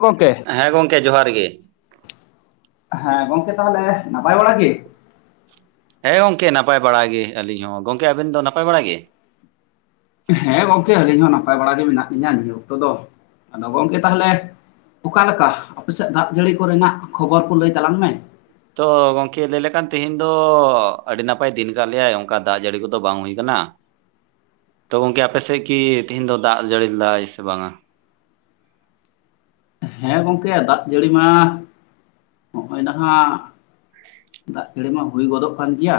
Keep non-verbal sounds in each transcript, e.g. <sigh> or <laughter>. ᱜᱚᱝᱠᱮ᱾ ᱦᱮᱸ ᱜᱚᱝᱠᱮ ᱡᱚᱦᱟᱨ ᱜᱮ᱾ ᱦᱮᱸ ᱜᱚᱝᱠᱮ ᱛᱟᱦᱚᱞᱮ ᱱᱟᱯᱟᱭ ᱵᱟᱲᱟ ᱜᱮ? ᱦᱮᱸ ᱜᱚᱝᱠᱮ ᱱᱟᱯᱟᱭ ᱵᱟᱲᱟ ᱜᱮ ᱟᱹᱞᱤᱧ ᱦᱚᱸ ᱜᱚᱝᱠᱮ ᱟᱵᱮᱱ ᱫᱚ ᱱᱟᱯᱟᱭ ᱵᱟᱲᱟ ᱜᱮ? ᱦᱮᱸ ᱜᱚᱝᱠᱮ ᱟᱹᱞᱤᱧ ᱦᱚᱸ ᱱᱟᱯᱟᱭ ᱵᱟᱲᱟ ᱜᱮ ᱢᱮᱱᱟᱜ ᱞᱤᱧᱟ ᱱᱤᱭᱟᱹ ᱚᱠᱛᱚ ᱫᱚ ᱟᱫᱚ ᱜᱚᱝᱠᱮ ᱛᱟᱦᱚᱞᱮ ᱚᱠᱟᱞᱮᱠᱟ ᱟᱯᱮᱥᱮᱫ ᱫᱟᱜ ᱡᱟᱹᱲᱤ ᱠᱚᱨᱮᱱᱟᱜ ᱠᱷᱚᱵᱚᱨ ᱠᱚ ᱞᱟᱹᱭ ᱛᱟᱞᱟᱝ ᱢᱮ, ᱛᱚ ᱜᱚᱝᱠᱮ ᱞᱟᱹᱭ ᱞᱮ ᱠᱷᱟᱱ ᱛᱦᱮᱧ ᱫᱚ ᱟᱹᱰᱤ ᱱᱟᱯᱟᱭ ᱫᱤᱱ ᱟᱠᱟᱫ ᱞᱮᱭᱟᱭ ᱚᱱᱠᱟ ᱫᱟᱜ ᱡᱟᱹᱲᱤ ᱠᱚᱫᱚ ᱵᱟᱝ ᱦᱩᱭ ᱟᱠᱟᱱᱟ, ᱦᱮ ᱛᱚ ᱜᱚᱝᱠᱮ ᱟᱯᱮᱥᱮᱫ ᱠᱤ ᱛᱮᱦᱤᱧ ᱫᱚ ᱫᱟᱜ ᱡᱟᱹᱲᱤ ᱞᱮᱫᱟᱭ ᱥᱮ ᱵᱟᱝᱟ? ᱦᱮᱸ ᱜᱚᱝᱠᱮ ᱫᱟᱜ ᱡᱟᱹᱲᱤ ᱢᱟ ᱱᱚᱜᱼᱚᱭ ᱱᱟᱦᱟᱜ, ᱫᱟᱜ ᱡᱟᱹᱲᱤ ᱢᱟ ᱦᱩᱭ ᱜᱚᱫᱚᱜ ᱠᱟᱱ ᱜᱮᱭᱟ,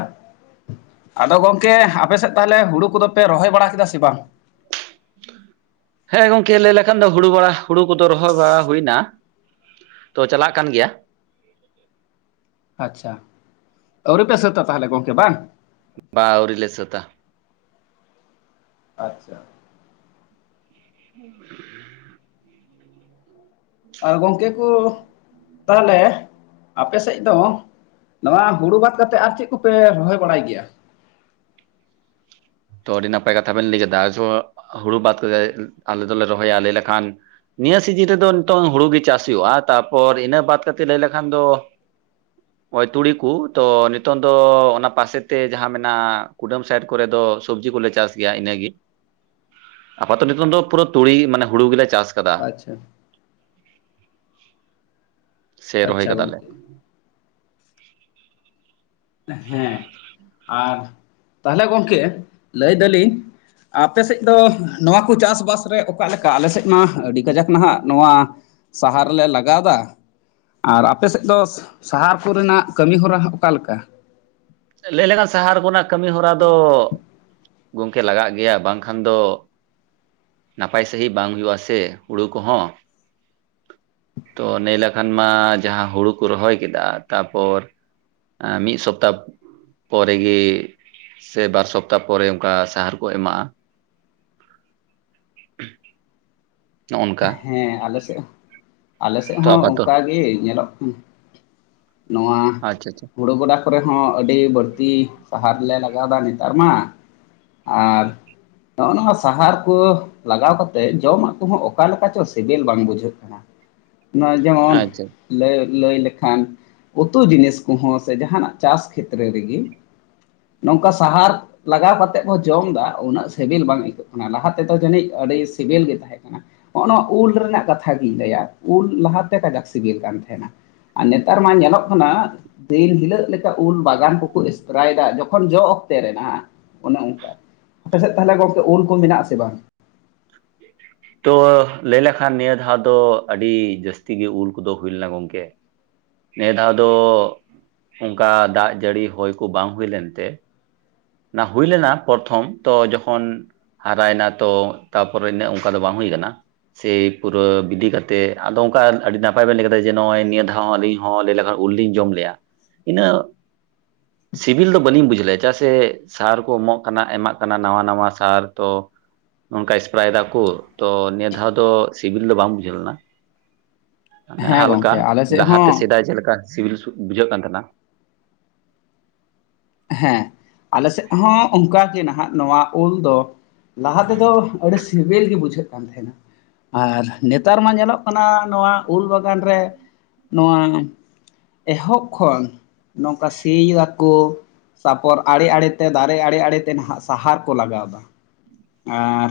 ᱟᱫᱚ ᱜᱚᱝᱠᱮ ᱟᱯᱮ ᱥᱮᱫ ᱛᱟᱦᱚᱞᱮ ᱦᱩᱲᱩ ᱠᱚᱫᱚᱯᱮ ᱨᱚᱦᱚᱭ ᱵᱟᱲᱟ ᱠᱮᱫᱟ ᱥᱮ ᱵᱟᱝ? ᱦᱮᱸ ᱜᱚᱝᱠᱮ ᱞᱟᱹᱭ ᱞᱮᱠᱷᱟᱱ ᱫᱚ ᱦᱩᱲᱩ ᱵᱟᱲᱟ ᱦᱩᱲᱩ ᱠᱚᱫᱚ ᱨᱚᱦᱚᱭ ᱵᱟᱲᱟ ᱦᱩᱭᱱᱟ, ᱛᱚ ᱪᱟᱞᱟᱜ ᱠᱟᱱ ᱜᱮᱭᱟ, ᱟᱪᱪᱷᱟ ᱟᱹᱣᱨᱤ ᱯᱮ ᱥᱟᱹᱛᱟ ᱛᱟᱦᱚᱞᱮ ᱜᱚᱝᱠᱮ ᱵᱟᱝ? ᱵᱟ ᱟᱣᱹᱨᱤ ᱞᱮ ᱥᱛᱟ, ᱟᱪᱪᱷᱟ, <unintelligible> ᱟᱨ ᱜᱚᱝᱠᱮ ᱠᱚ ᱛᱟᱦᱚᱞᱮ ᱟᱯᱮ ᱥᱮᱫ ᱫᱚ ᱱᱚᱣᱟ ᱦᱩᱲᱩ ᱵᱟᱫ ᱠᱟᱛᱮᱫ ᱟᱨ ᱪᱮᱫ ᱠᱚᱯᱮ ᱨᱚᱦᱚᱭ ᱵᱟᱲᱟᱭ ᱜᱮᱭᱟ? ᱛᱚ ᱟᱹᱰᱤ ᱱᱟᱯᱟᱭ ᱠᱟᱛᱷᱟ ᱵᱮᱱ ᱞᱟᱹᱭ ᱠᱮᱫᱟ ᱦᱩᱲᱩ ᱵᱟᱫ ᱠᱟᱛᱮ ᱟᱞᱮ ᱫᱚᱞᱮ ᱨᱚᱦᱚᱭᱟ ᱞᱟᱭ ᱞᱮᱠᱷᱟᱱ, ᱱᱤᱭᱟᱹ ᱥᱤᱡᱤᱱ ᱨᱮᱫᱚ ᱱᱤᱛᱚᱝ ᱦᱩᱲᱩ ᱜᱮ ᱪᱟᱥ ᱦᱩᱭᱩᱜᱼᱟ ᱛᱟᱨᱯᱚᱨ ᱤᱱᱟᱹ ᱵᱟᱫ ᱠᱟᱛᱮ ᱞᱟᱹᱭ ᱞᱮᱠᱷᱟᱱ ᱫᱚ, <inaudible> ᱦᱚᱭ ᱛᱩᱲᱤ ᱠᱚ ᱛᱚ ᱱᱤᱛᱚᱝ ᱫᱚ ᱚᱱᱟ ᱯᱟᱥᱮᱛᱮ ᱡᱟᱦᱟᱸ ᱢᱮᱱᱟᱜᱼᱟ ᱠᱩᱰᱟᱹᱢ ᱥᱟᱭᱤᱰ ᱠᱚᱨᱮ ᱫᱚ, ᱥᱚᱵᱡᱤ ᱠᱚᱞᱮ ᱪᱟᱥ ᱜᱮᱭᱟ ᱤᱱᱟᱹᱜᱮ ᱟᱯᱟᱛᱚ ᱱᱤᱛᱚᱝ ᱫᱚ ᱯᱩᱨᱟᱹ ᱛᱩᱲᱤ ᱢᱟᱱᱮ ᱦᱩᱲᱩ ᱜᱮᱞᱮ ᱪᱟᱥ, ᱠᱟᱫᱟ ᱟᱪᱪᱷᱟ, ᱥᱮ ᱨᱚᱦᱚᱭ ᱟᱪᱪᱷᱟ ᱠᱟᱫᱟᱞᱮ, ᱜᱚᱝᱠᱮ ᱦᱮᱸ ᱟᱨ ᱛᱟᱦᱚᱞᱮ ᱜᱚᱝᱠᱮ ᱞᱟᱹᱭ ᱫᱟᱞᱤᱧ, ᱟᱯᱮ ᱥᱮᱫ ᱫᱚ ᱱᱚᱣᱟ ᱠᱚ ᱪᱟᱥᱵᱟᱥ ᱨᱮ ᱚᱠᱟ ᱞᱮᱠᱟ ᱟᱞᱮ ᱥᱮᱫ ᱢᱟ ᱟᱹᱰᱤ ᱠᱟᱡᱟᱠ ᱱᱟᱦᱟᱜ ᱱᱚᱣᱟ ᱥᱟᱦᱟᱨ ᱨᱮᱞᱮ ᱞᱟᱜᱟᱣᱫᱟ, ᱟᱨ ᱟᱯᱮᱥᱮᱫ ᱫᱚ ᱥᱟᱦᱟᱨ ᱠᱚᱨᱮᱱᱟᱜ ᱠᱟᱹᱢᱤ ᱦᱚᱨᱟ ᱚᱠᱟᱞᱮᱠᱟ? ᱞᱟᱹᱭ ᱞᱮᱠᱷᱟᱱ ᱥᱟᱦᱟᱨ ᱠᱚᱨᱮᱱᱟᱜ ᱠᱟᱹᱢᱤ ᱦᱚᱨᱟ ᱫᱚ, ᱜᱚᱝᱠᱮ ᱞᱟᱜᱟᱜ ᱜᱮᱭᱟ ᱵᱟᱝᱠᱷᱟᱱ ᱫᱚ ᱱᱟᱯᱟᱭ ᱢᱟᱺᱡᱷᱤ ᱵᱟᱝ ᱦᱩᱭᱩᱜ-ᱟ ᱥᱮ ᱦᱩᱲᱩ ᱠᱚ ᱦᱚᱸ᱾ ᱛᱚ ᱞᱟᱹᱭ ᱞᱮᱱᱠᱷᱟᱱ ᱢᱟ ᱡᱟᱸᱦᱟ ᱦᱩᱲᱩ ᱠᱚ ᱨᱚᱦᱚᱭ ᱠᱮᱫᱟ ᱛᱟᱨᱯᱚᱨ ᱢᱤᱫ ᱥᱚᱯᱛᱟ ᱯᱚᱨᱮᱜᱤ ᱥᱮ ᱵᱟᱨ ᱥᱚᱯᱛᱟ ᱯᱚᱨᱮ ᱚᱱᱠᱟ ᱥᱟᱲ ᱠᱚ ᱮᱢᱟᱜ-ᱟ ᱾ <unintelligible> ᱱᱚᱜᱼᱚ ᱱᱚᱝᱠᱟ ᱦᱮᱸ ᱟᱞᱮ ᱥᱮᱫ, ᱟᱞᱮᱥᱮᱫ ᱛᱚ ᱦᱚᱸ ᱟᱯᱟᱛᱚ ᱚᱱᱠᱟ ᱜᱮ ᱧᱮᱞᱚᱜ ᱾ ᱱᱚᱣᱟ ᱟᱪᱪᱷᱟ ᱟᱪᱪᱷᱟ ᱦᱩᱲᱩ ᱜᱚᱰᱟ ᱠᱚᱨᱮ ᱦᱚᱸ ᱟᱹᱰᱤ ᱵᱟᱹᱲᱛᱤ ᱥᱟᱦᱟᱨ ᱞᱮ ᱞᱟᱜᱟᱣ ᱫᱟ ᱱᱮᱛᱟᱨ ᱢᱟ ᱾ ᱟᱨ ᱱᱚᱭ ᱱᱚᱣᱟ ᱥᱟᱦᱟᱨ ᱠᱚ ᱞᱟᱜᱟᱣ ᱠᱟᱛᱮᱫ ᱡᱚᱢᱟᱜ ᱠᱚ ᱦᱚᱸ ᱚᱠ ᱚᱠᱟ ᱞᱮᱠᱟ ᱪᱚ ᱥᱮᱵᱮᱞ ᱵᱟᱝ ᱵᱩᱡᱷᱟᱹᱜ ᱠᱟᱱᱟ ᱾ ᱱᱚᱜ -ᱚᱭ ᱡᱮᱢᱚᱱ ᱟᱪᱪᱷᱟ ᱞᱟᱹᱭ ᱞᱟᱹᱭ ᱞᱮᱠᱷᱟᱱ ᱩᱛᱩ ᱡᱤᱱᱤᱥ ᱠᱚᱦᱚᱸ ᱥᱮ, ᱡᱟᱦᱟᱱᱟᱜ ᱪᱟᱥ ᱠᱷᱮᱛᱨᱮ ᱨᱮᱜᱤ ᱱᱚᱝᱠᱟ ᱥᱟᱦᱟᱨ ᱞᱟᱜᱟᱣ ᱠᱟᱛᱮᱫ ᱠᱚ ᱡᱚᱢ ᱫᱟ ᱩᱱᱟᱹᱜ ᱥᱮᱵᱮᱞ ᱵᱟᱝ ᱟᱹᱭᱠᱟᱹᱜ ᱠᱟᱱᱟ ᱾ ᱚᱱᱟ ᱞᱟᱦᱟ ᱛᱮᱫᱚ ᱡᱟᱹᱱᱤᱡ ᱟᱹᱰᱤ ᱥᱤᱵᱤᱞ ᱜᱮ ᱛᱟᱦᱮᱸᱱ ᱠᱟᱱᱟ ᱾ ᱱᱚᱜ ᱱᱚᱣᱟ ᱩᱞ ᱨᱮᱱᱟᱜ ᱠᱟᱛᱷᱟ ᱜᱤᱧ ᱞᱟᱹᱭᱟ, ᱩᱞ ᱞᱟᱦᱟ ᱛᱮ ᱠᱟᱡᱟᱠ ᱥᱤᱵᱤᱞ ᱠᱟᱱ ᱛᱟᱦᱮᱱᱟ ᱾ ᱟᱨ ᱱᱮᱛᱟᱨ ᱢᱟ ᱧᱮᱞᱚᱜ ᱠᱟᱱᱟ ᱫᱤᱱ ᱦᱤᱞᱚᱜ ᱞᱮᱠᱟ ᱩᱞ ᱵᱟᱜᱟᱱ ᱠᱚᱠᱚ ᱮᱥ ᱨᱟᱭ ᱫᱟᱜ ᱡᱚᱠᱷᱚᱱ ᱡᱚ ᱚᱠᱛᱮ ᱨᱮᱱᱟᱜ ᱚᱱᱮ ᱚᱱᱠᱟ ᱟᱯᱮ ᱥᱮᱫ ᱛᱟᱦᱚᱞᱮ ᱜᱚᱝᱠᱮ ᱩᱞ ᱠᱚ ᱢᱮᱱᱟᱜ-ᱟ ᱥᱮ ᱵᱟᱝ? <unintelligible> ᱛᱚ ᱞᱟᱹᱭ ᱞᱮᱠᱷᱟᱱ ᱱᱤᱭᱟᱹ ᱫᱷᱟᱣ ᱫᱚ ᱟᱹᱰᱤ ᱡᱟᱥᱛᱤ ᱜᱮ ᱩᱞ ᱠᱚᱫᱚ ᱦᱩᱭ ᱞᱮᱱᱟ ᱜᱚᱝᱠᱮ ᱾ ᱱᱤᱭᱟᱹ ᱫᱷᱟᱣ ᱫᱚ ᱚᱱᱠᱟ ᱫᱟᱜ ᱡᱟᱹᱲᱤ ᱦᱚᱭ ᱠᱚ ᱵᱟᱝ ᱦᱩᱭ ᱞᱮᱱᱛᱮ ᱚᱱᱟ ᱦᱩᱭ ᱞᱮᱱᱟ ᱯᱨᱚᱛᱷᱚᱢ ᱛᱚ ᱡᱚᱠᱷᱚᱱ, ᱦᱟᱨᱟᱭᱮᱱᱟ ᱛᱚ, ᱛᱟᱨᱯᱚᱨᱮ ᱤᱱᱟᱹᱜ ᱚᱱᱠᱟ ᱫᱚ ᱵᱟᱝ ᱦᱩᱭ ᱠᱟᱱᱟ ᱾ ᱥᱮᱭ ᱯᱩᱨᱟᱹ ᱵᱤᱫᱷᱤ ᱠᱟᱛᱮᱫ, ᱟᱫᱚ ᱚᱱᱠᱟ ᱟᱰᱤ ᱱᱟᱯᱟᱭ ᱵᱤᱱ ᱞᱟᱹᱭ ᱠᱮᱫᱟ ᱡᱮ, ᱱᱚᱜ-ᱚᱭ ᱱᱤᱭᱟᱹ ᱫᱷᱟᱣ ᱟᱹᱰᱤ ᱦᱚᱸ ᱞᱟᱹᱭ ᱞᱮᱠᱷᱟᱱ ᱩᱞ ᱞᱤᱧ ᱡᱚᱢ ᱞᱮᱜ-ᱟ ᱤᱱᱟᱹᱜ ᱥᱤᱵᱤᱞ ᱫᱚ ᱵᱟᱹᱞᱤᱧ ᱵᱩᱡᱷ ᱞᱮᱫᱼᱟ ᱪᱮᱫᱟᱜ ᱥᱮ, ᱥᱟᱨ ᱠᱚ ᱮᱢᱚᱜ ᱠᱟᱱᱟ ᱮᱢᱟᱜ ᱠᱟᱱᱟ ᱱᱟᱣᱟ ᱱᱟᱣᱟ ᱥᱟᱨ ᱛᱚ ᱱᱚᱝᱠᱟ ᱮᱥᱯᱨᱟᱭ ᱫᱟᱠᱚ ᱛᱚ, ᱱᱤᱭᱟᱹ ᱫᱷᱟᱣ ᱫᱚ ᱥᱤᱵᱤᱞ ᱫᱚ ᱵᱟᱝ ᱵᱩᱡᱷᱟᱹᱣ ᱞᱮᱱᱟ ᱾ ᱟᱱᱮ ᱦᱮᱸ ᱦᱟᱞᱠᱟ ᱜᱚᱝᱠᱮ ᱟᱞᱮ ᱥᱮᱫ ᱞᱟᱦᱟᱛᱮ ᱦᱚᱸ ᱥᱮᱫᱟᱭ ᱪᱮᱫ ᱞᱮᱠᱟ ᱥᱤᱵᱤᱞ ᱵᱩᱡᱷᱟᱹᱜ ᱠᱟᱱ ᱛᱟᱦᱮᱱᱟ᱾ ᱦᱮᱸ, ᱟᱞᱮ ᱥᱮᱫ ᱦᱚᱸ ᱚᱱᱠᱟᱜᱮ ᱱᱟᱦᱟᱜ ᱱᱚᱣᱟ ᱩᱞ ᱫᱚ, ᱞᱟᱦᱟ ᱛᱮᱫᱚ ᱟᱹᱰᱤ ᱥᱤᱵᱤᱞ ᱜᱮ ᱵᱩᱡᱷᱟᱹᱜ ᱠᱟᱱ ᱛᱟᱦᱮᱱᱟ, ᱟᱨ ᱱᱮᱛᱟᱨ ᱢᱟ ᱧᱮᱞᱚᱜ ᱠᱟᱱᱟ ᱱᱚᱣᱟ ᱩᱞ ᱵᱟᱜᱟᱱ ᱨᱮ ᱱᱚᱣᱟ ᱮᱦᱚᱵ ᱠᱷᱚᱱ ᱱᱚᱝᱠᱟ ᱥᱤᱭ ᱫᱟᱠᱚ, ᱛᱟᱯᱚᱨ ᱟᱲᱮ ᱟᱲᱮ ᱛᱮ ᱫᱟᱨᱮ ᱟᱲᱮ ᱟᱲᱮ ᱛᱮ ᱱᱟᱦᱟᱜ ᱥᱟᱦᱟᱨ ᱠᱚ ᱞᱟᱜᱟᱣᱮᱫᱟ ᱾ ᱟᱨ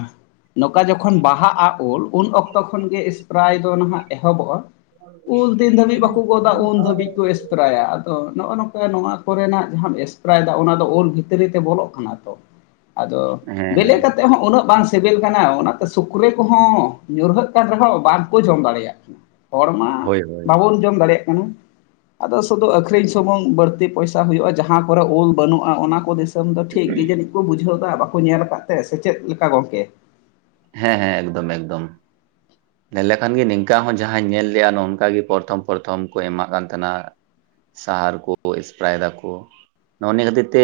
ᱱᱚᱝᱠᱟ ᱡᱚᱠᱷᱚᱱ ᱵᱟᱦᱟᱜᱼᱟ ᱩᱞ ᱩᱱ ᱚᱠᱛᱚ ᱠᱷᱚᱱ ᱜᱮ ᱥᱯᱨᱟᱭ ᱫᱚ ᱱᱟᱦᱟᱜ ᱮᱦᱚᱵᱚᱜᱼᱟ ᱾ ᱩᱞ ᱛᱤᱱ ᱫᱷᱟᱹᱵᱤᱡ ᱵᱟᱠᱚ ᱜᱚᱫᱟ ᱩᱱ ᱫᱷᱟᱹᱵᱤᱡ ᱠᱚ ᱮᱥ ᱮᱥᱯᱨᱟᱭᱟ ᱟᱫᱚ ᱱᱚᱜᱼᱚ ᱱᱚᱝᱠᱟ ᱱᱚᱣᱟ ᱠᱚᱨᱮᱱᱟᱜ ᱡᱟᱸᱦᱟᱸ ᱮᱥ ᱯᱨᱟᱭᱫᱟ ᱚᱱᱟ ᱫᱚ ᱚᱞ ᱵᱷᱤᱛᱨᱤ ᱛᱮ ᱵᱚᱞᱚᱜ ᱠᱟᱱᱟ ᱛᱚ ᱟᱫᱚ, ᱦᱮᱸ ᱵᱮᱞᱮ ᱦᱮᱸ ᱠᱟᱛᱮ ᱛᱮ ᱦᱚᱸ ᱩᱱᱟᱹᱜ ᱵᱟᱝ ᱥᱤᱵᱤᱞ ᱠᱟᱱᱟ ᱚᱱᱟ ᱛᱮ ᱥᱩᱠᱨᱤ ᱠᱚᱦᱚᱸ ᱧᱩᱨᱦᱟᱹᱜ ᱠᱟᱱ ᱨᱮᱦᱚᱸ ᱵᱟᱝ ᱠᱚ ᱡᱚᱢ ᱫᱟᱲᱮᱭᱟᱜ ᱠᱟᱱᱟ᱾ ᱦᱚᱲ ᱢᱟ ᱦᱳᱭ ᱦᱳᱭ᱾ <inaudible> ᱡᱚᱢ ᱫᱟᱲᱮᱭᱟᱜ ᱠᱟᱱᱟ ᱟᱫᱚ, ᱥᱩᱫᱷᱩ ᱟᱠᱷᱨᱤᱧ ᱥᱩᱢᱩᱝ ᱵᱟᱹᱲᱛᱤ ᱯᱚᱭᱥᱟ ᱦᱩᱭᱩᱜᱼᱟ ᱡᱟᱸᱦᱟ ᱠᱚᱨᱮ ᱩᱞ ᱵᱟᱹᱱᱩᱜᱼᱟ ᱚᱱᱟ ᱠᱚ ᱫᱤᱥᱚᱢ ᱫᱚ ᱴᱷᱤᱠ ᱜᱮ ᱡᱟᱹᱱᱤᱡ ᱠᱚ ᱵᱩᱡᱷᱟᱹᱣ ᱮᱫᱟ ᱵᱟᱠᱚ ᱧᱮᱞ ᱟᱠᱟᱫ ᱛᱮ ᱥᱮ ᱪᱮᱫ ᱞᱮᱠᱟ ᱜᱚᱝᱠᱮ? ᱦᱮᱸ ᱦᱮᱸ ᱮᱠᱫᱚᱢ ᱮᱠᱫᱚᱢ᱾ <unintelligible> ᱧᱮᱞ ᱞᱮᱠᱷᱟᱱ ᱜᱮ ᱱᱤᱝᱠᱟ ᱦᱚᱸ ᱡᱟᱸᱦᱟᱸᱧ ᱧᱮᱞ ᱞᱮᱜᱼᱟ ᱱᱚᱝᱠᱟ ᱜᱮ ᱯᱚᱨᱚᱛᱷᱚᱢ ᱯᱚᱨᱚᱛᱷᱚᱢ ᱠᱚ ᱮᱢᱟᱜ ᱠᱟᱱ ᱛᱟᱦᱮᱱᱟ᱾ ᱥᱟᱦᱟᱨ ᱠᱚ ᱮ ᱮᱥᱯᱨᱟᱭ ᱮᱫᱟᱠᱚ᱾ ᱱᱚᱜ-ᱱᱤᱭᱟᱹ ᱠᱷᱟᱹᱛᱤᱨ ᱛᱮ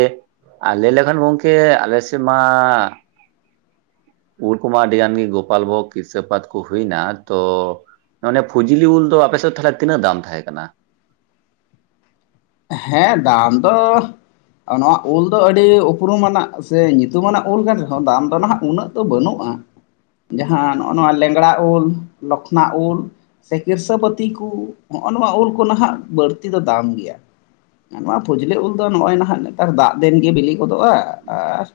ᱟ ᱞᱮ ᱞᱮᱠᱷᱟᱱ ᱜᱚᱢᱠᱮ ᱟᱞᱮ ᱥᱮᱫ ᱢᱟ ᱩᱞ ᱠᱩᱢᱟ ᱟᱹᱰᱤ ᱜᱟᱱ ᱜᱮ ᱜᱳᱯᱟᱞ ᱵᱷᱳᱜᱽ ᱠᱤᱥᱟᱹ ᱯᱟᱛ ᱠᱚ ᱦᱩᱭᱱᱟ ᱛᱚ, ᱢᱟᱱᱮ ᱯᱷᱩᱡᱞᱤ ᱩᱞ ᱫᱚ ᱟᱯᱮ ᱥᱮᱫ ᱛᱟᱦᱚᱞᱮ ᱛᱤᱱᱟᱹᱜ ᱫᱟᱢ ᱛᱟᱦᱮᱸ ᱠᱟᱱᱟ? ᱦᱮᱸ ᱫᱟᱢ ᱫᱚ ᱱᱚᱣᱟ ᱩᱞ ᱫᱚ ᱟᱹᱰᱤ ᱩᱯᱨᱩᱢᱟᱱᱟᱜ ᱥᱮ ᱧᱩᱛᱩᱢ ᱟᱱᱟᱜ ᱩᱞ ᱠᱟᱱ ᱨᱮᱦᱚᱸ ᱫᱟᱢ ᱫᱚ ᱱᱟᱦᱟᱜ ᱩᱱᱟᱹᱜ ᱫᱚ ᱵᱟᱹᱱᱩᱜ-ᱟ᱾ ᱡᱟᱸᱦᱟᱸ ᱱᱚᱜ-ᱚ ᱱᱚᱣᱟ ᱞᱮᱝᱲᱟ ᱩᱞ, ᱞᱚᱠᱷᱚᱱᱟ ᱩᱞ, ᱥᱮ ᱠᱤᱨᱥᱟᱯᱟᱹᱛᱤ ᱠᱚ, ᱦᱚᱜ-ᱚ ᱱᱚᱣᱟ ᱩᱞ ᱠᱚᱦᱟᱜ ᱵᱟᱹᱲᱛᱤ ᱫᱚ ᱫᱟᱢ ᱜᱮᱭᱟ᱾ ᱱᱚᱣᱟ ᱯᱷᱩᱡᱽᱞᱟᱹ ᱩᱞ ᱫᱚ ᱱᱚᱜ-ᱚᱭ ᱱᱟᱦᱟᱜ ᱱᱮᱛᱟᱨ ᱫᱟᱜ ᱫᱤᱱ ᱜᱮ ᱵᱤᱞᱤ ᱜᱚᱫᱚᱜ-ᱟ ᱟᱨ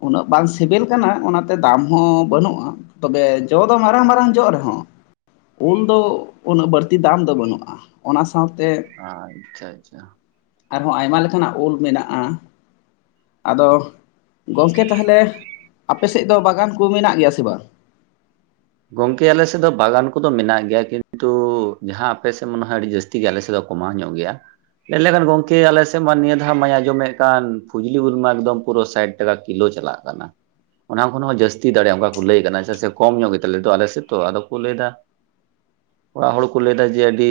ᱩᱱᱟᱹᱜ ᱵᱟᱝ ᱥᱤᱵᱤᱞ ᱠᱟᱱᱟ, ᱚᱱᱟᱛᱮ ᱫᱟᱢ ᱦᱚᱸ ᱵᱟᱹᱱᱩᱜ-ᱟ᱾ ᱛᱚᱵᱮ, ᱡᱚ ᱫᱚ ᱢᱟᱨᱟᱝ ᱢᱟᱨᱟᱝ ᱡᱚᱜ ᱨᱮᱦᱚᱸ᱾ ᱩᱞ ᱫᱚ ᱩᱱᱟᱹᱜ ᱵᱟᱹᱲᱛᱤ ᱫᱟᱢ ᱫᱚ ᱵᱟᱹᱱᱩᱜ-ᱟ, ᱚᱱᱟ ᱥᱟᱶᱛᱮ ᱟᱪᱪᱷᱟ ᱟᱪᱪᱷᱟ᱾ ᱟᱨᱦᱚᱸ ᱟᱭᱢᱟ ᱞᱮᱠᱟᱱᱟᱜ ᱩᱞ ᱢᱮᱱᱟᱜ-ᱟ᱾ ᱟᱫᱚ ᱜᱚᱝᱠᱮ ᱛᱟᱦᱚᱞᱮ ᱟᱯᱮ ᱥᱮᱫ ᱫᱚ ᱵᱟᱜᱟᱱ ᱠᱚ ᱢᱮᱱᱟᱜ ᱜᱮᱭᱟ ᱥᱮ ᱵᱟᱝ? ᱜᱚᱝᱠᱮ ᱟᱞᱮ ᱥᱮᱫ ᱫᱚ ᱵᱟᱜᱟᱱ ᱠᱚᱫᱚ ᱢᱮᱱᱟᱜ ᱜᱮᱭᱟ ᱾ᱠᱤᱱᱛᱩ ᱡᱟᱦᱟᱸ ᱟᱯᱮ ᱥᱮᱫ ᱢᱚᱱᱮ ᱦᱳᱭ ᱟᱹᱰᱤ ᱡᱟᱹᱥ ᱛᱤ ᱜᱮᱭᱟ ᱟᱞᱮᱥᱮᱫ ᱫᱚ ᱠᱚᱢᱟᱣ ᱧᱚᱜ ᱜᱮᱭᱟ᱾ ᱞᱮᱭ ᱞᱮᱠᱷᱟᱱ ᱜᱚᱝᱠᱮ ᱟᱞᱮᱥᱮᱫ ᱢᱟ ᱱᱤᱭᱟᱹ ᱫᱷᱟᱣ ᱢᱟᱭ ᱟᱸᱡᱚᱢᱮᱫ ᱠᱟᱱ ᱯᱷᱩᱡᱽᱞᱤ ᱩᱞᱢᱟ ᱮᱠᱫᱚᱢ ᱯᱩᱨᱟᱹ ᱥᱟᱭᱮᱰ ᱞᱮᱠᱟ ᱠᱤᱞᱳ ᱪᱟᱞᱟᱜ ᱠᱟᱱᱟ, ᱚᱱᱟ ᱠᱷᱚᱱ ᱦᱚᱸ ᱡᱟᱹᱥᱛᱤ ᱫᱟᱲᱮ ᱚᱱᱠᱟ ᱠᱚ ᱞᱟᱹᱭ ᱠᱟᱱᱟ ᱪᱮᱫᱟᱜ ᱥᱮ ᱠᱚᱢ ᱧᱚᱜ ᱜᱮ ᱫᱚ ᱟᱞᱮᱥᱮᱫ ᱛᱚ ᱟᱫᱚ ᱠᱚ ᱞᱟᱹᱭ ᱮᱫᱟ ᱚᱲᱟᱜ ᱦᱚᱲ ᱠᱚ ᱞᱟᱹᱭ ᱮᱟ ᱡᱮ ᱟᱹᱰᱤ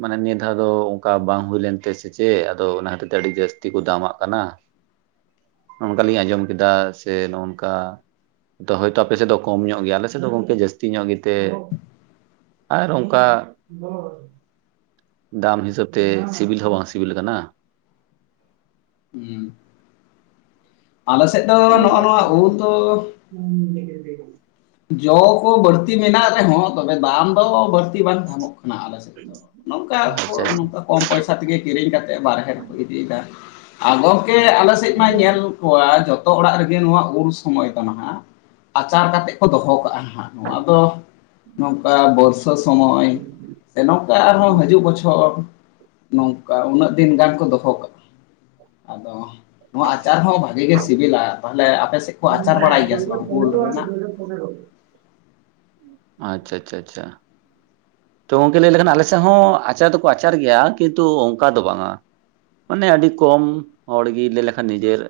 ᱢᱟᱱᱮ ᱱᱤᱭᱟᱹ ᱫᱷᱟᱣ ᱫᱚ ᱚᱱᱠᱟ ᱵᱟᱝ ᱦᱩᱭ ᱞᱮᱱ ᱛᱮ ᱥᱮ ᱪᱮᱫ? ᱟᱫᱚ ᱚᱱᱟ ᱦᱚᱛᱮᱡ ᱛᱮ ᱟᱹᱰᱤ ᱡᱟᱹᱥ ᱛᱤ ᱠᱚ ᱫᱟᱢᱟᱜ ᱠᱟᱱᱟ ᱾ ᱱᱚᱝᱠᱟᱞᱤᱧ ᱟᱸᱡᱚᱢ ᱠᱮᱫᱟ ᱥᱮ ᱱᱚᱜᱼᱚ ᱱᱚᱝᱠᱟ, ᱛᱚ ᱦᱳᱭᱛᱚ ᱟᱯᱮᱥᱮᱫ ᱫᱚ ᱠᱚᱢ ᱧᱚᱜ ᱜᱮᱭᱟ, ᱟᱞᱮ ᱥᱮᱫ ᱫᱚ ᱜᱚᱝᱠᱮ ᱡᱟᱹᱥᱛᱤ ᱧᱚᱜ ᱜᱮᱛᱮ ᱟᱨ ᱚᱱᱠᱟ ᱫᱟᱢ ᱦᱤᱥᱟᱹᱵᱽ ᱛᱮ ᱥᱤᱵᱤᱞ ᱦᱚᱸ ᱵᱟᱝ ᱥᱤᱵᱤᱞ ᱟᱠᱟᱱᱟ᱾ ᱦᱩᱸ ᱾ ᱟᱞᱮ ᱥᱮᱫ ᱫᱚ ᱱᱚᱜᱼᱚ ᱱᱚᱣᱟ ᱩᱞ ᱫᱚ <inaudible> ᱡᱚ ᱠᱚ ᱵᱟᱹᱲᱛᱤ ᱢᱮᱱᱟᱜ ᱨᱮᱦᱚᱸ, ᱛᱚᱵᱮ ᱫᱟᱢ ᱫᱚ ᱵᱟᱹᱲᱛᱤ ᱵᱟᱝ ᱧᱟᱢᱚᱜ ᱠᱟᱱᱟ ᱟᱞᱮ ᱥᱮ ᱱᱚᱝᱠᱟ ᱟᱪᱪᱷᱟ ᱠᱚ ᱟᱪᱪᱷᱟ ᱱᱚᱝᱠᱟ ᱠᱚᱢ ᱯᱚᱭᱥᱟ ᱛᱮᱜᱮ ᱠᱤᱨᱤᱧ ᱠᱟᱛᱮᱫ ᱵᱟᱨᱦᱮ ᱨᱮ ᱠᱚ ᱤᱫᱤᱭᱮᱫᱟ, ᱟᱨ ᱜᱚᱝᱠᱮ ᱟᱞᱮ ᱥᱮᱫ ᱢᱟ ᱧᱮᱞ ᱠᱚᱣᱟ ᱡᱚᱛᱚ ᱚᱲᱟᱜ ᱨᱮᱜᱮ ᱱᱚᱣᱟ ᱩᱞ ᱥᱚᱢᱚᱭ ᱫᱚ ᱱᱟᱦᱟᱜ ᱟᱪᱟᱨ ᱠᱟᱛᱮ ᱫᱚᱦᱚ ᱠᱟᱜᱼᱟ ᱦᱟᱸᱜ ᱾ ᱱᱚᱣᱟ ᱫᱚ ᱱᱚᱝᱠᱟ ᱵᱚᱨᱥ ᱥᱟ ᱥᱚᱢᱚᱭ ᱥᱮ ᱱᱚᱝᱠᱟ ᱟᱨᱦᱚᱸ ᱦᱤᱡᱩᱜ ᱵᱚᱪᱷᱚᱨ ᱱᱚᱝᱠᱟ ᱩᱱᱟᱹᱜ ᱫᱤᱱ ᱜᱟᱱ ᱠᱚ ᱫᱚᱦᱚ ᱠᱟᱜᱼᱟ ᱾ ᱟᱫᱚ ᱱᱚᱣᱟ ᱟᱪᱟᱨ ᱦᱚᱸ ᱵᱷᱟᱜᱤ ᱜᱮ ᱥᱤᱵᱤᱞᱟ, ᱛᱟᱦᱞᱮ ᱟᱯᱮ ᱥᱮᱫ ᱠᱚ ᱟᱪᱟᱨ ᱵᱟᱲᱟᱭ ᱜᱮᱭᱟ ᱥᱮ ᱵᱟᱝ ᱩᱞ ᱨᱮᱱᱟᱜ? <inaudible> ᱟᱪᱪᱷᱟ ᱟᱪᱪᱷᱟ ᱟᱪᱪᱷᱟ ᱾ ᱛᱚ ᱜᱚᱝᱠᱮ ᱞᱟᱹᱭ ᱞᱮᱠᱷᱟᱱ ᱟᱞᱮ ᱥᱮᱫ ᱦᱚᱸ ᱟᱪᱟᱨ ᱫᱚᱠᱚ ᱟᱪᱟᱨ ᱜᱮᱭᱟ ᱠᱤᱱᱛᱩ ᱚᱱᱠᱟ ᱫᱚ ᱵᱟᱝᱼᱟ ᱾ ᱢᱟᱱᱮ ᱟᱹᱰᱤ ᱠᱚᱢ ᱦᱚᱲ ᱜᱮ ᱞᱟᱹᱭ ᱞᱮᱠᱷᱟᱱ ᱱᱤᱡᱮᱨ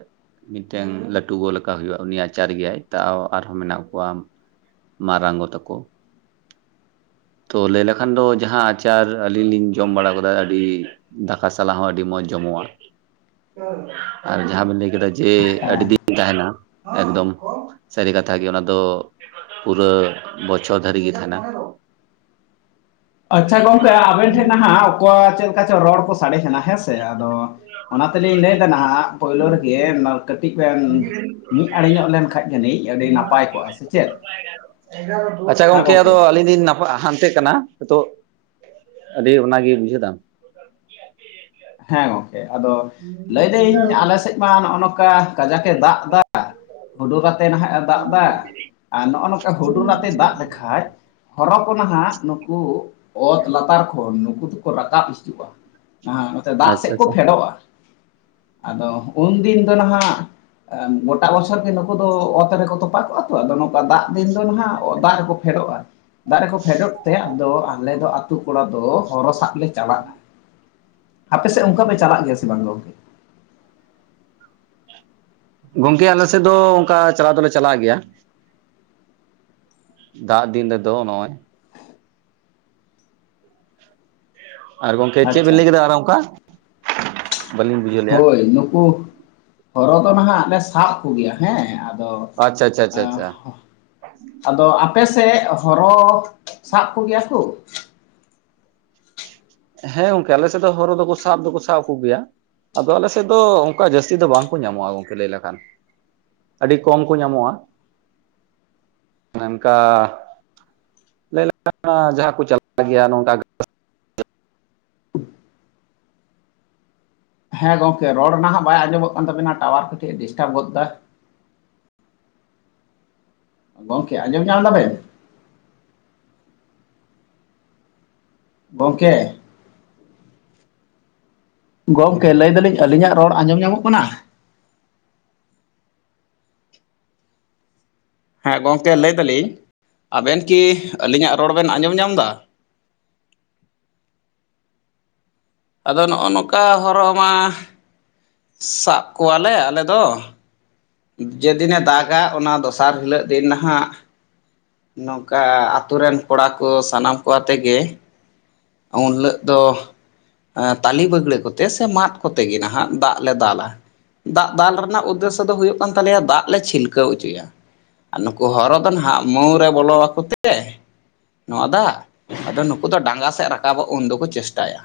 ᱢᱤᱫᱴᱮᱱ ᱞᱟᱹᱴᱩ ᱜᱚ ᱞᱮᱠᱟ ᱦᱩᱭᱩᱜᱼᱟ ᱩᱱᱤ ᱟᱪᱟᱨ ᱜᱮᱭᱟᱭ ᱛᱟᱣ ᱟᱨᱦᱚᱸ ᱢᱮᱱᱟᱜ ᱠᱚᱣᱟ ᱾ ᱢᱟᱨᱟᱝ ᱜᱚ ᱛᱟᱠᱚ ᱾ ᱛᱚ ᱞᱟᱹᱭ ᱞᱮᱠᱷᱟᱱ ᱫᱚ ᱡᱟᱦᱟᱸ ᱟᱪᱟᱨ ᱟᱹᱞᱤᱧ ᱞᱤᱧ ᱡᱚᱢ ᱵᱟᱲᱟ ᱟᱠᱟᱫᱟ ᱟᱹᱰᱤ ᱫᱟᱠᱟ ᱥᱟᱞᱟᱜ ᱦᱚᱸ ᱟᱹᱰᱤ ᱢᱚᱸᱡᱽ ᱡᱚᱢᱚᱜᱼᱟ, ᱟᱨ ᱡᱟᱦᱟᱸ ᱵᱮᱱ ᱞᱟᱹᱭ ᱠᱮᱫᱟ ᱡᱮ ᱦᱮᱸ ᱟᱹᱰᱤ ᱫᱤᱱ ᱛᱟᱦᱮᱱᱟ ᱮᱠᱫᱚᱢ ᱥᱟᱹᱨᱤ ᱠᱟᱛᱷᱟ ᱜᱮ ᱚᱱᱟ ᱫᱚ ᱯᱩᱨᱟᱹ ᱵᱚᱪᱷᱚᱨ ᱫᱷᱟᱹᱨᱤᱡ ᱜᱮ ᱛᱟᱦᱮᱱᱟ ᱾ ᱟᱪᱪᱷᱟ ᱜᱚᱝᱠᱮ ᱟᱵᱮᱱ ᱴᱷᱮᱱ ᱱᱟᱦᱟᱜ ᱚᱠᱚ ᱪᱮᱫ ᱞᱮᱠᱟ ᱪᱚ ᱨᱚᱲ ᱠᱚ ᱥᱟᱮ ᱠᱟᱱᱟ ᱦᱮᱸ ᱥᱮ ᱾ ᱟᱫᱚ ᱚᱱᱟ ᱛᱮᱞᱤᱧ ᱞᱟᱹᱭᱫᱟ ᱱᱟᱦᱟᱜ ᱯᱳᱭᱞᱳ ᱨᱮᱜᱮ ᱠᱟᱹᱴᱤᱡ ᱵᱮᱱ ᱢᱤᱫ ᱟᱲᱮ ᱧᱚᱜ ᱞᱮᱱ ᱠᱷᱟᱡ ᱡᱟᱹᱱᱤᱡ ᱟᱹᱰᱤ ᱱᱟᱯᱟᱭ ᱠᱚᱜᱼᱟ ᱥᱮ ᱪᱮᱫ? ᱟᱪᱪᱷᱟ ᱜᱚᱝᱠᱮ ᱟᱫᱚ ᱟᱹᱞᱤᱧ ᱟᱹᱰᱤᱧ ᱱᱟᱯᱟᱜ ᱦᱟᱱᱛᱮ ᱠᱟᱱᱟ ᱱᱤᱛᱚᱜ ᱟᱹᱰᱤ ᱚᱱᱟᱜᱮ ᱵᱩᱡᱷᱟᱹᱣ ᱫᱟᱢ ᱾ ᱦᱮᱸ ᱜᱚᱝ ᱠᱮ, ᱟᱫᱚ ᱞᱟᱹᱭᱫᱟᱹᱧ ᱟᱞᱮ ᱥᱮᱫ ᱢᱟ ᱱᱚᱜᱼᱚ ᱱᱚᱠᱟ ᱠᱟᱡᱟᱠᱼᱮ ᱫᱟᱜ ᱮᱫᱟ, ᱦᱩᱰᱩᱨ ᱟᱛᱮ ᱱᱟᱦᱟᱜ ᱮ ᱫᱟᱜ ᱫᱟ, ᱟᱨ ᱱᱚᱜᱼᱚ ᱱᱚᱝᱠᱟ ᱦᱩᱰᱩᱨ ᱟᱛᱮ ᱫᱟᱜ ᱞᱮᱠᱷᱟᱡ ᱦᱚᱨᱚ ᱠᱚ ᱱᱟᱦᱟᱜ ᱱᱩᱠᱩ ᱚᱛ ᱞᱟᱛᱟᱨ ᱠᱷᱚᱱ ᱱᱩᱠᱩ ᱫᱚ ᱠᱚ ᱨᱟᱠᱟᱵ ᱦᱤᱡᱩᱜᱼᱟ ᱵᱟᱦᱟᱜ ᱱᱚᱛᱮ ᱫᱟᱜ ᱟᱪᱪᱷᱟ ᱥᱮᱫ ᱠᱚ ᱟᱪᱪᱷᱟ ᱯᱷᱮᱰᱚᱜᱼᱟ ᱾ ᱟᱫᱚ ᱩᱱᱫᱤᱱ ᱫᱚ ᱱᱟᱦᱟᱜ ᱜᱚᱴᱟ ᱵᱚᱪᱷᱚᱨ ᱜᱮ ᱱᱩᱠᱩ ᱫᱚ ᱚᱛ ᱨᱮᱠᱚ ᱛᱚᱯᱟᱜ ᱠᱚᱜᱼᱟ ᱛᱚ ᱟᱫᱚ ᱱᱚᱝᱠᱟ ᱫᱟᱜ ᱫᱤᱱ ᱫᱚ ᱱᱟᱦᱟᱜ ᱫᱟᱜ ᱨᱮᱠᱚ ᱯᱷᱮᱰᱚᱜᱼᱟ ᱫᱟᱜ ᱨᱮᱠᱚ ᱯᱷᱮᱰᱚᱜ ᱛᱮ ᱟᱫᱚ ᱟᱞᱮ ᱫᱚ ᱟᱛᱳ ᱠᱚᱲᱟ ᱫᱚ ᱦᱚᱨᱚ ᱥᱟᱵ ᱞᱮ ᱪᱟᱞᱟᱜᱼᱟ ᱟᱯᱮᱥᱮᱫ ᱚᱱᱠᱟ ᱯᱮ ᱪᱟᱞᱟᱜ ᱜᱮᱭᱟ ᱥᱮ ᱵᱟᱝ ᱜᱚᱢᱠᱮ? ᱜᱚᱢᱠᱮ ᱟᱞᱮ ᱥᱮᱫ ᱫᱚ ᱚᱱᱠᱟ ᱪᱟᱞᱟᱣ ᱫᱚᱞᱮ ᱪᱟᱞᱟᱜ ᱜᱮᱭᱟ᱾ ᱫᱟᱜ ᱫᱤᱱ ᱨᱮᱫ ᱱᱚᱜ-ᱚᱭ ᱟᱨ ᱜᱚᱝᱠᱮ ᱪᱮᱫ ᱵᱤᱱ ᱟᱪᱪᱷᱟ ᱞᱟᱹᱭ ᱠᱮᱫᱟ ᱟᱨ ᱚᱱᱠᱟ ᱵᱟᱹᱞᱤᱧ ᱵᱩᱡᱷᱟᱹᱣ ᱞᱮᱜᱼᱟ ᱦᱳᱭ ᱱᱩᱠᱩ ᱦᱚᱨᱚ ᱫᱚ ᱱᱟᱦᱟᱜ ᱞᱮ ᱥᱟᱵ ᱠᱚᱜᱮᱭᱟ ᱦᱮᱸ ᱟᱫᱚ ᱟᱪᱪᱷᱟ ᱟᱪᱪᱷᱟ ᱟᱪᱪᱷᱟ ᱮᱸ ᱟᱪᱪᱷᱟ ᱟᱫᱚ ᱟᱯᱮ ᱥᱮᱫ ᱦᱚᱨᱚ ᱥᱟᱵ ᱠᱚᱜᱮᱭᱟ ᱠᱚ ᱦᱮᱸ ᱜᱚᱝᱠᱮ ᱟᱞᱮᱥᱮᱫ ᱫᱚ ᱦᱚᱨᱚ ᱫᱚᱠᱚ ᱥᱟᱵ ᱫᱚᱠᱚ ᱥᱟᱵ ᱠᱚᱜᱮᱭᱟ᱾ ᱟᱫᱚ ᱟᱞᱮᱥᱮᱫ ᱫᱚ ᱚᱱᱠᱟ ᱡᱟᱹᱥᱛᱤ ᱫᱚ ᱵᱟᱝᱠᱚ ᱧᱟᱢᱚᱜᱼᱟ ᱜᱚᱝᱠᱮ ᱞᱟᱹᱭ ᱞᱮᱠᱷᱟᱱ ᱟᱹᱰᱤ ᱠᱚᱢ ᱠᱚ ᱧᱟᱢᱚᱜᱼᱟ ᱚᱱᱠᱟ ᱞᱟᱹᱭ ᱞᱮᱠᱷᱟᱱ ᱡᱟᱦᱟᱸ ᱠᱚ ᱪᱟᱞᱟᱜ ᱜᱮᱭᱟ ᱱᱚᱝᱠᱟ ᱦᱮᱸ ᱜᱚᱝᱠᱮ ᱨᱚᱲ ᱱᱟᱦᱟᱜ ᱵᱟᱭ ᱟᱸᱡᱚᱢᱚᱜ ᱠᱟᱱ ᱛᱟᱵᱮᱱᱟ ᱴᱟᱣᱟᱨ ᱠᱟᱹᱴᱤᱡ ᱰᱤᱥᱴᱟᱵ ᱜᱚᱫ ᱮᱫᱟ ᱜᱚᱝᱠᱮ ᱟᱸᱡᱚᱢ ᱧᱟᱢ ᱫᱟᱵᱮᱱ ᱜᱚᱝᱠᱮ ᱜᱚᱢᱠᱮ ᱞᱟᱹᱭ ᱫᱟᱞᱤᱧ ᱟᱹᱞᱤᱧᱟᱜ ᱨᱚᱲ ᱟᱸᱡᱚᱢ ᱧᱟᱢᱚᱜ ᱠᱟᱱᱟ᱾ ᱦᱮᱸ ᱜᱚᱢᱠᱮ ᱞᱟᱹᱭ ᱫᱟᱞᱤᱧ ᱟᱵᱮᱱ ᱠᱤ ᱟᱹᱞᱤᱧᱟᱜ ᱨᱚᱲ ᱵᱮᱱ ᱟᱸᱡᱚᱢ ᱧᱟᱢ ᱮᱫᱟ᱾ ᱟᱫᱚ ᱱᱚᱜᱼᱚ ᱱᱚᱝᱠᱟ ᱦᱚᱨᱚ ᱢᱟ ᱥᱟᱵ ᱠᱚᱣᱟᱞᱮ ᱟᱞᱮ ᱫᱚ ᱡᱮᱫᱤᱱᱮ ᱫᱟᱜ-ᱟ ᱚᱱᱟ ᱫᱚᱥᱟᱨ ᱦᱤᱞᱳᱜ ᱫᱤᱱ ᱱᱟᱦᱟᱜ ᱱᱚᱝᱠᱟ ᱟᱛᱳ ᱨᱮᱱ ᱠᱚᱲᱟ ᱠᱚ ᱥᱟᱱᱟᱢ ᱠᱚ ᱟᱛᱮᱜ ᱜᱮ ᱩᱱ ᱦᱤᱞᱳᱜ ᱫᱚ ᱛᱟᱞᱮ ᱵᱟᱹᱜᱲᱟᱹ ᱠᱚᱛᱮ ᱥᱮ ᱢᱟᱫ ᱠᱚᱛᱮ ᱜᱮ ᱱᱟᱦᱟᱜ ᱫᱟᱜ ᱞᱮ ᱫᱟᱞᱟ ᱫᱟᱜ ᱫᱟᱞ ᱨᱮᱱᱟᱜ ᱩᱫᱽᱫᱮᱥᱚ ᱫᱚ ᱦᱩᱭᱩᱜ ᱠᱟᱱ ᱛᱟᱞᱮᱭᱟ ᱫᱟᱜ ᱞᱮ ᱪᱷᱤᱞᱠᱟᱹᱣ ᱦᱚᱪᱚᱭᱟ᱾ ᱟᱨ ᱱᱩᱠᱩ ᱦᱚᱨᱚ ᱫᱚ ᱱᱟᱦᱜ ᱢᱟᱹᱣ ᱨᱮ ᱵᱚᱞᱚ ᱟᱠᱚ ᱛᱮ ᱱᱚᱣᱟ ᱫᱟᱜ ᱟᱫᱚ ᱱᱩᱠᱩ ᱫᱚ ᱰᱟᱸᱜᱟ ᱥᱮᱫ ᱨᱟᱠᱟᱵᱚᱜ ᱩᱱ ᱫᱚᱠᱚ ᱪᱮᱥᱴᱟᱭᱟ᱾